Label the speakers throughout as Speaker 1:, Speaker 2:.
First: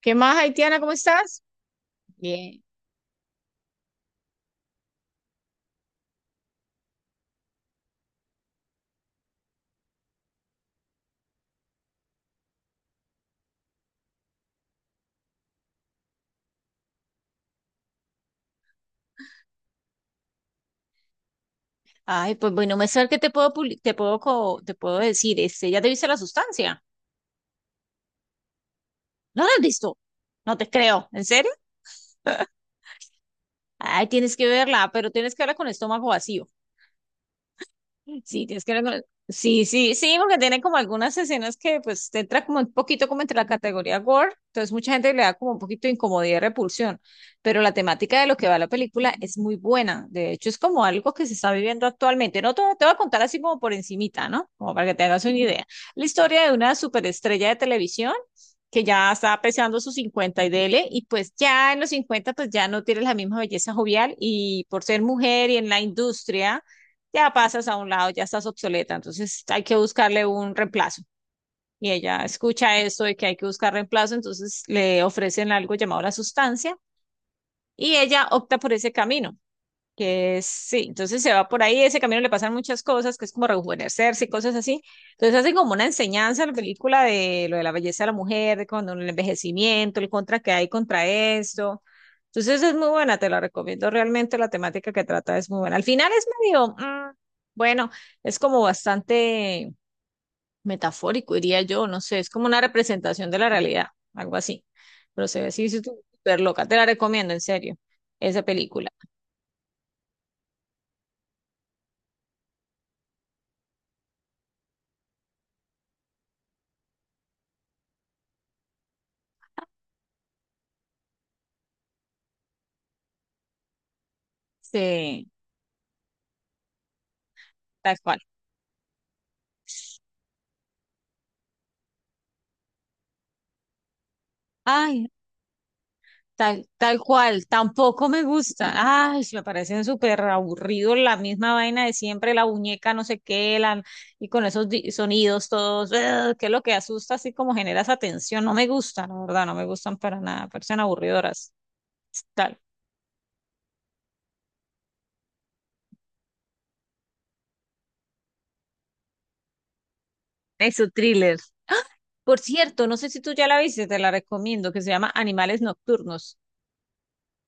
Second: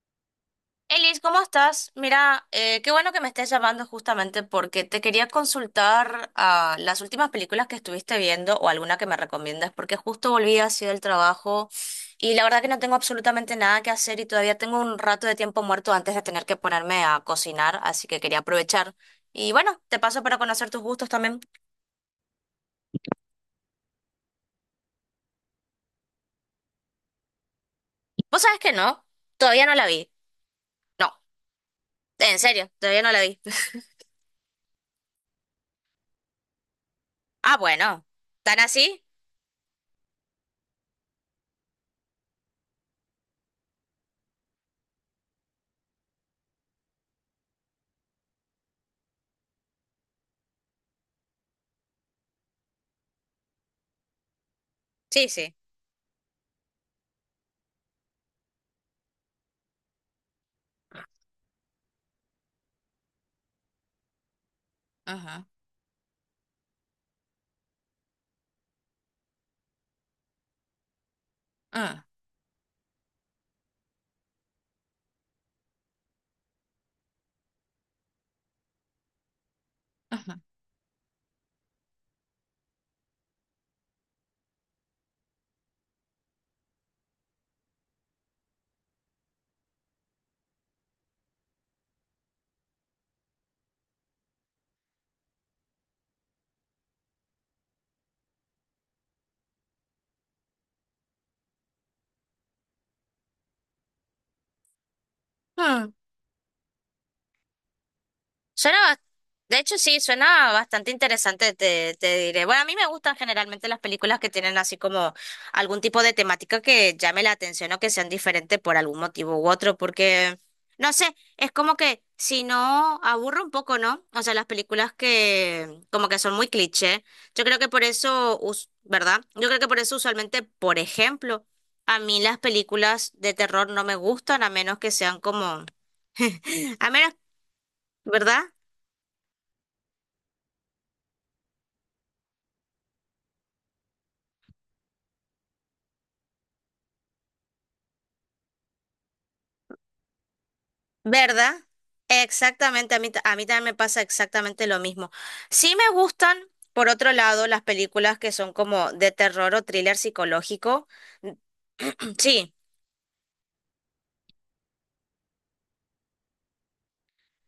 Speaker 1: ¿Qué más, Haitiana? ¿Cómo
Speaker 2: Elis, ¿cómo
Speaker 1: estás?
Speaker 2: estás? Mira,
Speaker 1: Bien.
Speaker 2: qué bueno que me estés llamando justamente porque te quería consultar las últimas películas que estuviste viendo o alguna que me recomiendas, porque justo volví así del trabajo y la verdad que no tengo absolutamente nada que hacer y todavía tengo un rato de tiempo muerto antes de tener que ponerme a cocinar, así que quería aprovechar. Y bueno, te paso para conocer tus gustos también.
Speaker 1: Ay, pues bueno, me saber que te puedo decir, ¿ya te viste la sustancia?
Speaker 2: ¿Vos sabés que no?
Speaker 1: ¿No la has
Speaker 2: Todavía no la
Speaker 1: visto?
Speaker 2: vi.
Speaker 1: No te creo.
Speaker 2: No,
Speaker 1: ¿En serio?
Speaker 2: en serio, todavía no la vi.
Speaker 1: Ay, tienes que verla, pero tienes que verla con estómago vacío.
Speaker 2: Ah, bueno,
Speaker 1: Sí,
Speaker 2: ¿tan así?
Speaker 1: sí, sí, sí, porque tiene como algunas escenas que pues te entra como un poquito como entre la categoría gore, entonces mucha gente le da como un poquito de incomodidad y repulsión, pero la temática de lo que va la película es muy buena, de hecho es como algo que se está viviendo actualmente, no te, te voy a contar así como por encimita, ¿no? Como para que te hagas
Speaker 2: Sí,
Speaker 1: una
Speaker 2: sí.
Speaker 1: idea. La historia de una superestrella de televisión que ya está pesando sus 50 y dele, y pues ya en los 50 pues ya no tiene la misma belleza jovial y por ser
Speaker 2: Ajá.
Speaker 1: mujer y en la industria ya pasas a un lado, ya estás obsoleta, entonces hay que buscarle un reemplazo. Y ella escucha esto de que hay que buscar reemplazo, entonces le ofrecen algo llamado la sustancia y ella opta por ese camino. Sí, entonces se va por ahí, ese camino le pasan muchas cosas, que es como rejuvenecerse y cosas así. Entonces hacen como una enseñanza a la película de lo de la belleza de la mujer, de cuando el envejecimiento, el contra que hay contra esto. Entonces es muy buena, te la recomiendo realmente, la temática que trata es muy buena. Al final es medio, bueno, es como bastante metafórico, diría yo, no sé, es como una representación de la realidad, algo así. Pero se ve así,
Speaker 2: Mm.
Speaker 1: súper loca, te la recomiendo, en serio, esa
Speaker 2: Suena,
Speaker 1: película.
Speaker 2: bas- de hecho sí, suena bastante interesante, te diré. Bueno, a mí me gustan generalmente las películas que tienen así como algún tipo de temática que llame la atención o que sean diferentes por algún motivo u otro, porque no sé, es como que si no, aburre un poco, ¿no? O sea, las películas
Speaker 1: Sí,
Speaker 2: que como que son muy cliché. Yo creo que por
Speaker 1: tal cual.
Speaker 2: eso, us- ¿Verdad? Yo creo que por eso usualmente, por ejemplo, a mí las películas de terror no me gustan a menos que
Speaker 1: Ay,
Speaker 2: sean como, a
Speaker 1: tal
Speaker 2: menos,
Speaker 1: cual, tampoco me
Speaker 2: ¿verdad?
Speaker 1: gusta. Ay, me parecen súper aburridos la misma vaina de siempre, la muñeca no sé qué, la, y con esos sonidos todos, ugh, que es lo que asusta, así como genera esa tensión. No me gustan, la verdad, no me gustan para nada, parecen aburridoras.
Speaker 2: ¿Verdad?
Speaker 1: Tal.
Speaker 2: Exactamente, a mí también me pasa exactamente lo mismo. Sí me gustan, por otro lado, las películas que son como de terror o thriller psicológico.
Speaker 1: Eso, thriller. Por
Speaker 2: Sí,
Speaker 1: cierto, no sé si tú ya la viste, te la recomiendo, que se llama Animales Nocturnos.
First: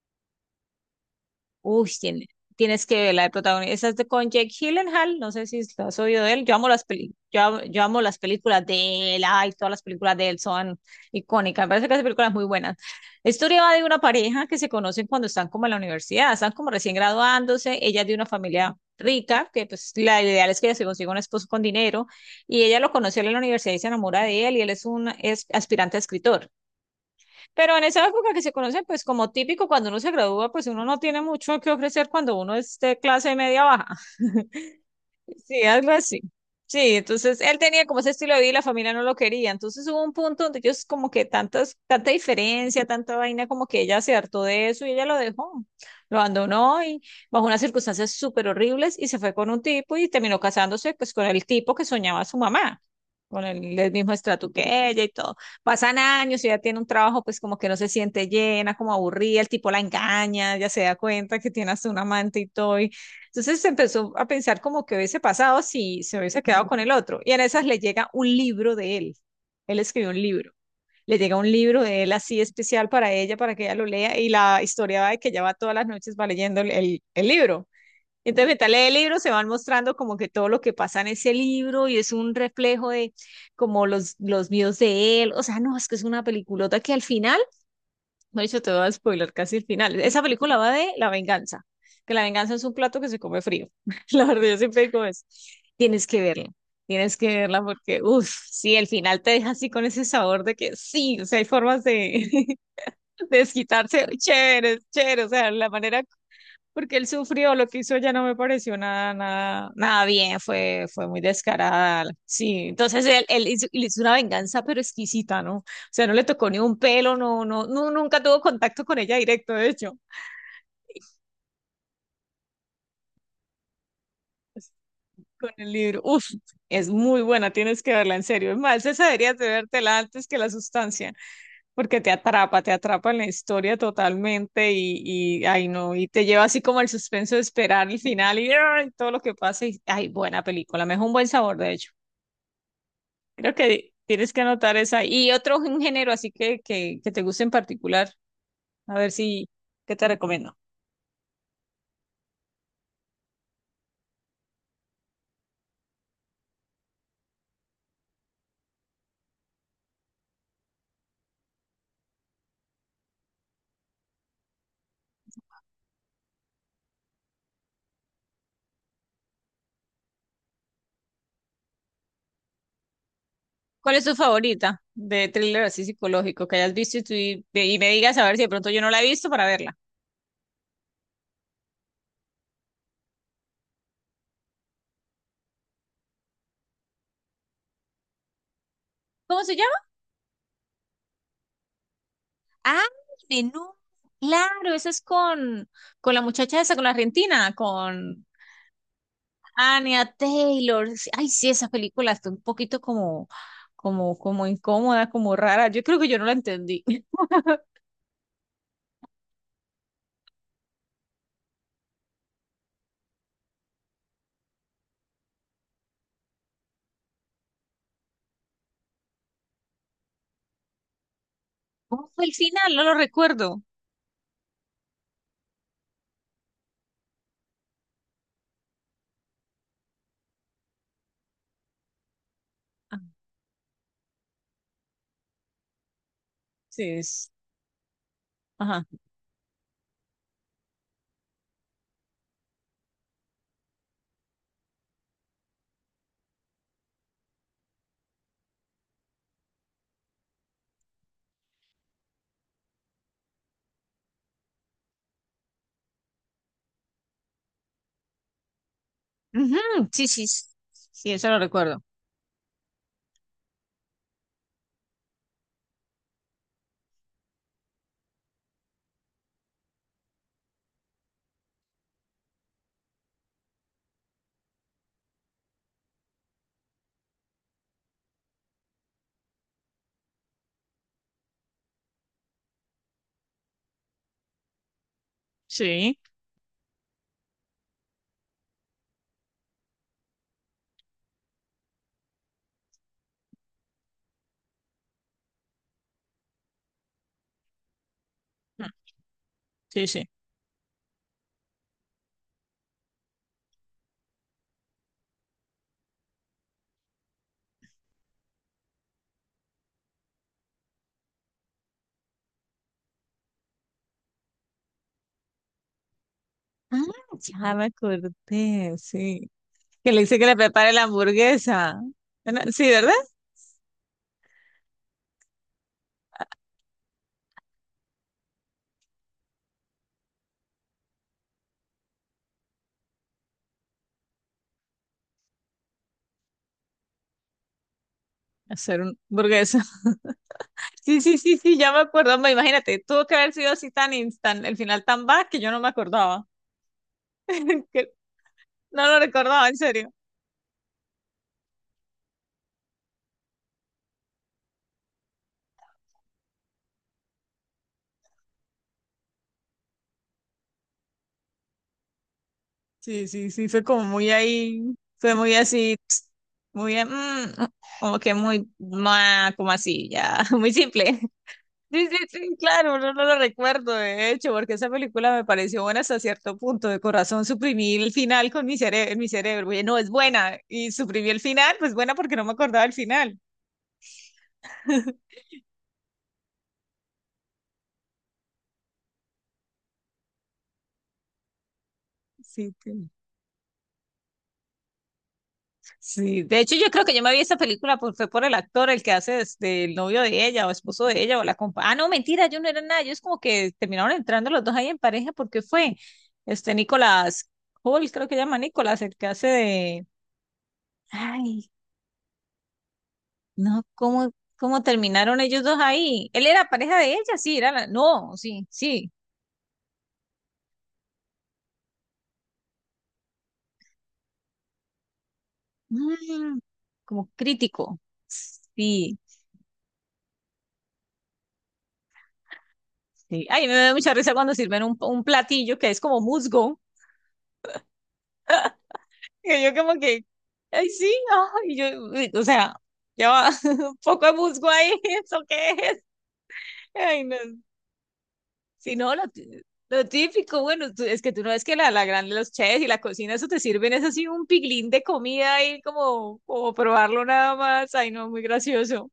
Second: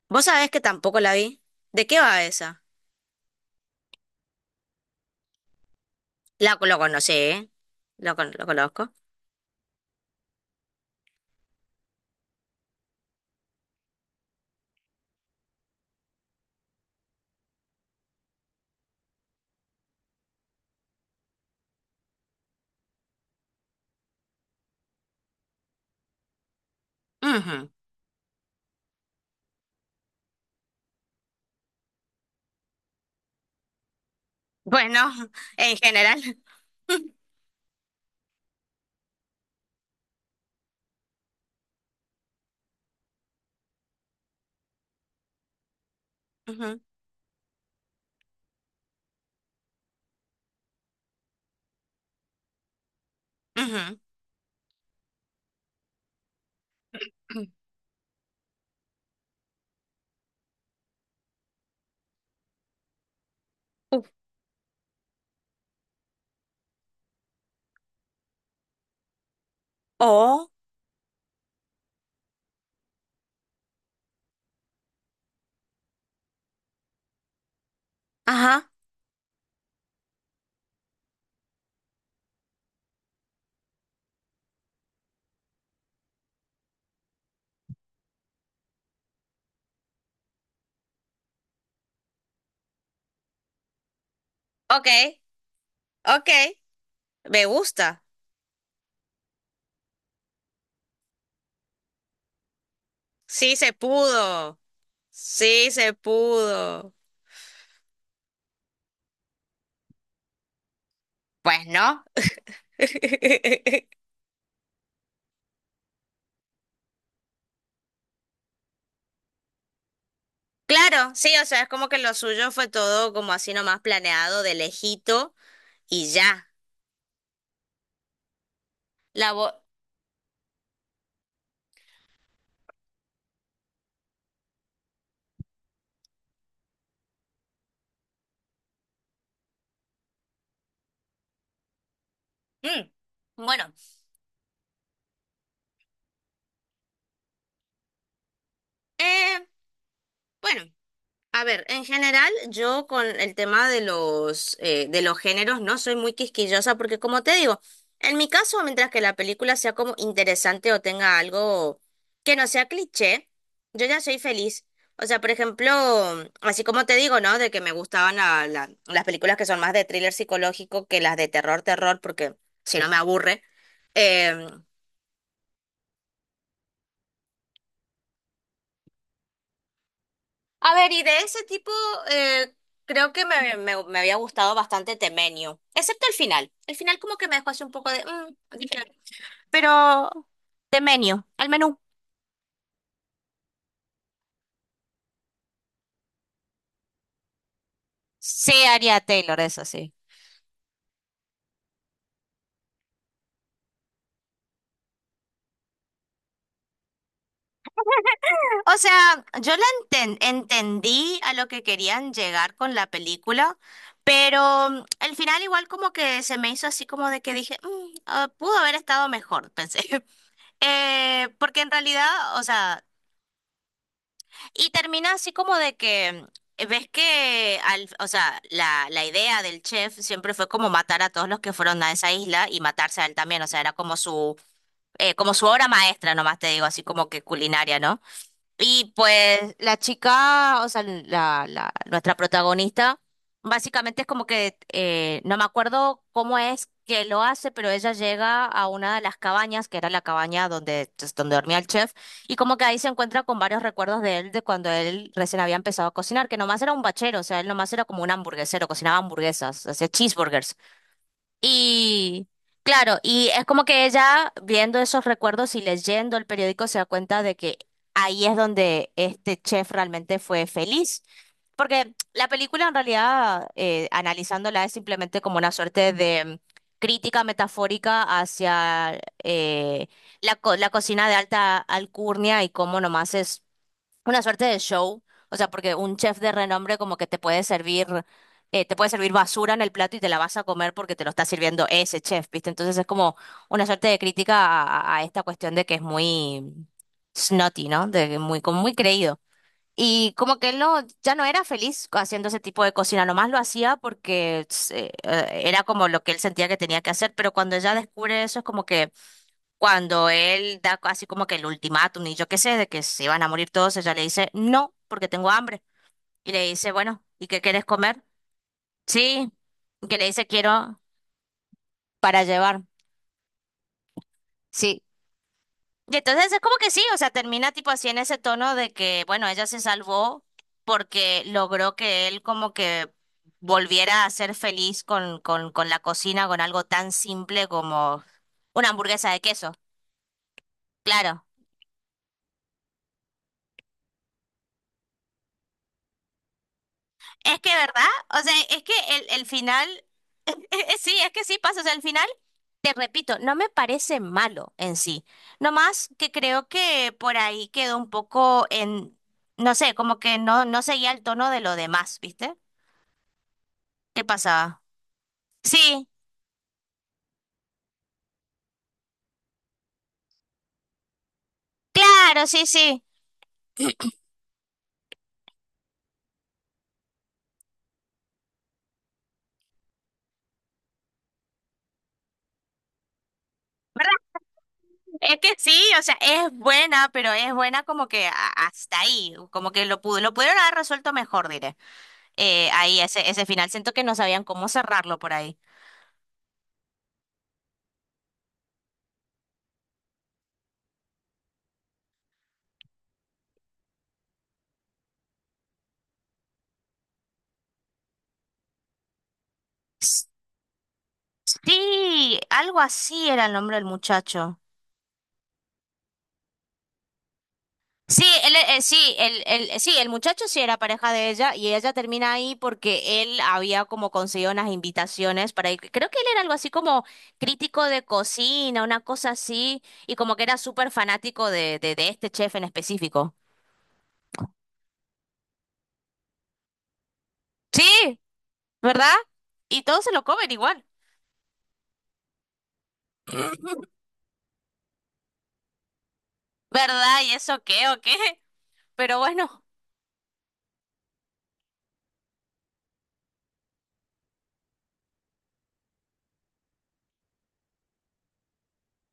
Speaker 2: vos sabés que tampoco la vi. ¿De
Speaker 1: Uy,
Speaker 2: qué va esa?
Speaker 1: tienes que ver la de protagonista. Esa es de con Jake Gyllenhaal. No sé si lo has oído de él.
Speaker 2: Lo conocí, ¿eh?
Speaker 1: Yo amo las
Speaker 2: Lo
Speaker 1: películas
Speaker 2: conozco.
Speaker 1: de él. Ay, todas las películas de él son icónicas. Me parece que hace películas muy buenas. La historia va de una pareja que se conocen cuando están como en la universidad. Están como recién graduándose. Ella es de una familia rica, que pues la ideal es que ella se consiga un esposo con dinero. Y ella lo conoció en la universidad y se enamora de él. Y él es aspirante a escritor.
Speaker 2: Ujú.
Speaker 1: Pero en esa época que se conocen, pues como típico, cuando uno se gradúa, pues uno no tiene mucho que ofrecer cuando uno es de clase media baja.
Speaker 2: Bueno,
Speaker 1: Sí,
Speaker 2: en
Speaker 1: algo así.
Speaker 2: general.
Speaker 1: Sí, entonces él tenía como ese estilo de vida y la familia no lo quería. Entonces hubo un punto donde ellos como que tanta diferencia, tanta vaina, como que ella se hartó de eso y ella lo dejó. Lo
Speaker 2: Ujú,
Speaker 1: abandonó y bajo unas circunstancias súper horribles y se fue con un tipo y terminó casándose pues con el tipo que soñaba su mamá, con el
Speaker 2: ujú.
Speaker 1: mismo estrato que ella y todo. Pasan años y ella tiene un trabajo pues como que no se siente llena, como aburrida, el tipo la engaña, ya se da cuenta que tiene hasta un amante y todo entonces se
Speaker 2: Uf.
Speaker 1: empezó a pensar como que hubiese pasado si se hubiese quedado con el otro. Y en esas le llega un libro de él. Él escribió un
Speaker 2: Oh,
Speaker 1: libro. Le llega un libro de él así especial para ella, para que ella lo lea. Y la historia va de que ella va todas las noches va leyendo el libro. Entonces, mientras
Speaker 2: ajá.
Speaker 1: lee el libro, se van mostrando como que todo lo que pasa en ese libro y es un reflejo de como los míos de él. O sea, no, es que es una peliculota que al final no, yo te voy a spoiler casi el final. Esa película va de la venganza, que la venganza es un plato que se come frío. La verdad, yo siempre
Speaker 2: Ok,
Speaker 1: digo eso. Tienes que
Speaker 2: ok.
Speaker 1: verla, tienes que
Speaker 2: Me
Speaker 1: verla porque,
Speaker 2: gusta.
Speaker 1: uff, sí, el final te deja así con ese sabor de que sí, o sea, hay formas de, de
Speaker 2: Sí se
Speaker 1: desquitarse
Speaker 2: pudo.
Speaker 1: chéveres, chéveres, o sea, la
Speaker 2: Sí se
Speaker 1: manera
Speaker 2: pudo.
Speaker 1: porque él sufrió, lo que hizo ya no me pareció nada, nada, nada bien, fue muy
Speaker 2: Pues
Speaker 1: descarada.
Speaker 2: no.
Speaker 1: Sí, entonces él hizo una venganza pero exquisita, ¿no? O sea, no le tocó ni un pelo, no, no, no, nunca tuvo contacto con ella directo, de hecho,
Speaker 2: Claro, sí, o sea, es como que lo suyo fue todo como así nomás planeado de lejito
Speaker 1: con el libro.
Speaker 2: y
Speaker 1: Uf,
Speaker 2: ya.
Speaker 1: es muy buena, tienes que verla en serio. Es más, esa
Speaker 2: La
Speaker 1: deberías de
Speaker 2: voz...
Speaker 1: vértela antes que la sustancia, porque te atrapa en la historia totalmente y ay no, y te lleva así como el suspenso de esperar el final y, ay, todo lo que pasa. Y, ay, buena película, me dejó un buen sabor, de hecho. Creo
Speaker 2: Bueno,
Speaker 1: que tienes que anotar esa. Y otro género así que te guste en particular. A ver
Speaker 2: eh,
Speaker 1: si, ¿qué te recomiendo?
Speaker 2: bueno. A ver, en general, yo con el tema de de los géneros no soy muy quisquillosa porque, como te digo, en mi caso, mientras que la película sea como interesante o tenga algo que no sea cliché, yo ya soy feliz. O sea, por ejemplo, así como te digo, ¿no? De que me gustaban la- la- las películas que son más de thriller psicológico que las de terror, terror, porque si no me aburre.
Speaker 1: ¿Cuál es tu
Speaker 2: Em,
Speaker 1: favorita de thriller así psicológico que hayas visto y me digas a ver si de pronto yo no la he visto para verla?
Speaker 2: A ver, y de ese tipo, eh, creo que me había gustado bastante Temenio, excepto el final. El final como que me dejó así un poco de... dije,
Speaker 1: ¿Cómo se llama?
Speaker 2: pero Temenio, al menú.
Speaker 1: Ah, menú. Claro, esa es con la muchacha esa, con la argentina, con
Speaker 2: Sí, Aria Taylor, eso sí.
Speaker 1: Anya Taylor. Sí, ay, sí, esa película está un poquito como, incómoda, como rara. Yo creo que yo no la entendí.
Speaker 2: O sea, yo entendí a lo que querían llegar con la película, pero el final igual como que se me hizo así como de que dije, "Mm, ah, pudo haber estado mejor, pensé". Porque en
Speaker 1: ¿Cómo fue el
Speaker 2: realidad, o
Speaker 1: final?
Speaker 2: sea...
Speaker 1: No lo recuerdo.
Speaker 2: Y termina así como de que ves que o sea, la idea del chef siempre fue como matar a todos los que fueron a esa isla y matarse a él también. O sea, era como su obra maestra, nomás te digo,
Speaker 1: Sí,
Speaker 2: así como que
Speaker 1: es-
Speaker 2: culinaria, ¿no?
Speaker 1: ajá.
Speaker 2: Y pues la chica, o sea, nuestra protagonista, básicamente es como que, no me acuerdo cómo es que lo hace, pero ella llega a una de las cabañas, que era la cabaña donde, pues, donde dormía el chef, y como que ahí se encuentra con varios recuerdos de él, de cuando él recién había empezado a cocinar, que nomás era un bachero, o sea, él nomás era como un hamburguesero, cocinaba hamburguesas,
Speaker 1: Ujú,
Speaker 2: hacía
Speaker 1: sí, sí, sí,
Speaker 2: cheeseburgers.
Speaker 1: sí, eso lo recuerdo.
Speaker 2: Y claro, y es como que ella viendo esos recuerdos y leyendo el periódico se da cuenta de que ahí es donde este chef realmente fue feliz. Porque la película en realidad, analizándola, es simplemente como una suerte de crítica metafórica hacia la cocina de alta alcurnia y cómo nomás es una suerte de show, o sea, porque un
Speaker 1: Sí,
Speaker 2: chef de renombre como que te puede servir basura en el plato y te la vas a comer porque te lo está sirviendo ese chef, ¿viste? Entonces es como una suerte de crítica a esta cuestión de que es muy snotty, ¿no? De que muy, como
Speaker 1: mm,
Speaker 2: muy creído.
Speaker 1: sí, sí.
Speaker 2: Y como que él no, ya no era feliz haciendo ese tipo de cocina, nomás lo hacía porque era como lo que él sentía que tenía que hacer, pero cuando ella descubre eso es como que cuando él da así como que el ultimátum y yo qué sé, de que se iban a morir todos, ella le dice, no, porque tengo hambre. Y le dice,
Speaker 1: Ah,
Speaker 2: bueno, ¿y qué
Speaker 1: ya me
Speaker 2: quieres comer?
Speaker 1: acordé, sí.
Speaker 2: Sí. Y
Speaker 1: Que
Speaker 2: que
Speaker 1: le
Speaker 2: le
Speaker 1: dice que
Speaker 2: dice,
Speaker 1: le prepare
Speaker 2: quiero
Speaker 1: la hamburguesa.
Speaker 2: para
Speaker 1: Bueno,
Speaker 2: llevar.
Speaker 1: sí, ¿verdad?
Speaker 2: Sí. Y entonces es como que sí, o sea, termina tipo así en ese tono de que, bueno, ella se salvó porque logró que él como que volviera a ser feliz con la cocina, con algo tan simple como una
Speaker 1: Hacer un
Speaker 2: hamburguesa de queso.
Speaker 1: hamburguesa. Sí, sí,
Speaker 2: Claro.
Speaker 1: sí, sí, ya me acuerdo. Me imagínate, tuvo que haber sido así tan instant, el final tan bad que yo no me acordaba.
Speaker 2: Es que, ¿verdad?
Speaker 1: Que
Speaker 2: O sea, es que
Speaker 1: no lo
Speaker 2: el
Speaker 1: recordaba, en
Speaker 2: final,
Speaker 1: serio.
Speaker 2: sí, es que sí pasa. O sea, el final, te repito, no me parece malo en sí. Nomás que creo que por ahí quedó un poco en, no sé, como que no, no seguía el tono de lo demás, ¿viste?
Speaker 1: Sí, sí, sí, fue como
Speaker 2: ¿Qué
Speaker 1: muy
Speaker 2: pasaba?
Speaker 1: ahí, fue muy así,
Speaker 2: Sí,
Speaker 1: muy como que muy, ma como así, ya, muy simple. Sí, sí,
Speaker 2: claro,
Speaker 1: sí,
Speaker 2: sí,
Speaker 1: claro,
Speaker 2: sí.
Speaker 1: no, no lo recuerdo, de hecho, porque esa película me pareció buena hasta cierto punto. De corazón suprimí el final con mi cerebro, mi cerebro. Oye, no, es buena. Y suprimí el final, pues buena porque no me acordaba el final.
Speaker 2: ¿Verdad? Es que sí, o sea, es buena, pero es buena como que hasta ahí, como que lo pudo, lo pudieron haber resuelto mejor, diré.
Speaker 1: Sí, sí.
Speaker 2: Ese final, siento que no sabían cómo cerrarlo por ahí.
Speaker 1: Sí, de hecho, yo creo que yo me vi esa película por, fue por el actor, el que hace este, el novio de ella o esposo de ella o la compa. Ah, no, mentira, yo no era nada. Ellos como que terminaron entrando los dos ahí en pareja porque fue este Nicolás Hall, creo que llama Nicolás, el que hace de. Ay,
Speaker 2: Sí, algo así era el nombre
Speaker 1: no,
Speaker 2: del muchacho.
Speaker 1: cómo terminaron ellos dos ahí? Él era pareja de ella, sí, era la...
Speaker 2: Sí,
Speaker 1: No,
Speaker 2: él,
Speaker 1: sí, sí.
Speaker 2: sí, el, Sí, el muchacho sí era pareja de ella y ella termina ahí porque él había como conseguido unas invitaciones para ir. Creo que él era algo
Speaker 1: Mm,
Speaker 2: así como
Speaker 1: como
Speaker 2: crítico
Speaker 1: crítico.
Speaker 2: de cocina, una
Speaker 1: Sí,
Speaker 2: cosa así, y como que era súper fanático de este chef en específico.
Speaker 1: sí. Ay, me da mucha risa cuando sirven un platillo que es como musgo.
Speaker 2: Sí, ¿verdad?
Speaker 1: Y yo
Speaker 2: Y
Speaker 1: como
Speaker 2: todos se
Speaker 1: que,
Speaker 2: lo comen igual.
Speaker 1: ay, sí, ay, yo, o sea, ya va, un poco de musgo ahí, ¿eso qué es?
Speaker 2: ¿Verdad?
Speaker 1: Ay,
Speaker 2: ¿Y
Speaker 1: no.
Speaker 2: eso qué o qué?
Speaker 1: Si no,
Speaker 2: Pero bueno,
Speaker 1: lo típico, bueno, es que tú no ves que los chefs y la cocina, eso te sirven, es así un piglín de comida ahí como probarlo nada más. Ay, no, muy gracioso.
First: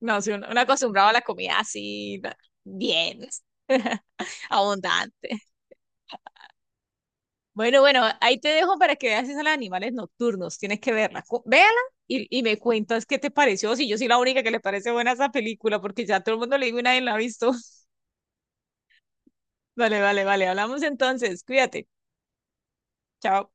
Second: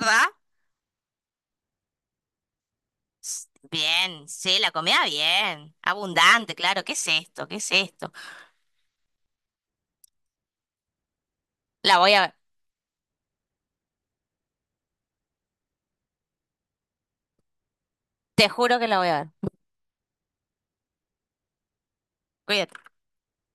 Speaker 1: No, soy un acostumbrado a la comida así, na- bien,
Speaker 2: S- Bien, sí, la comida
Speaker 1: abundante.
Speaker 2: bien. Abundante, claro. ¿Qué es esto? ¿Qué es
Speaker 1: Bueno, bueno,
Speaker 2: esto?
Speaker 1: ahí te dejo para que veas esos animales nocturnos. Tienes que verla. Véala
Speaker 2: La voy a ver.
Speaker 1: y me cuentas qué te pareció. Si yo soy la única que le parece buena esa película, porque ya todo el mundo le digo y nadie la ha visto.
Speaker 2: Te juro que la voy a ver.
Speaker 1: Vale, vale, vale. Hablamos entonces. Cuídate.
Speaker 2: Cuídate.
Speaker 1: Chao.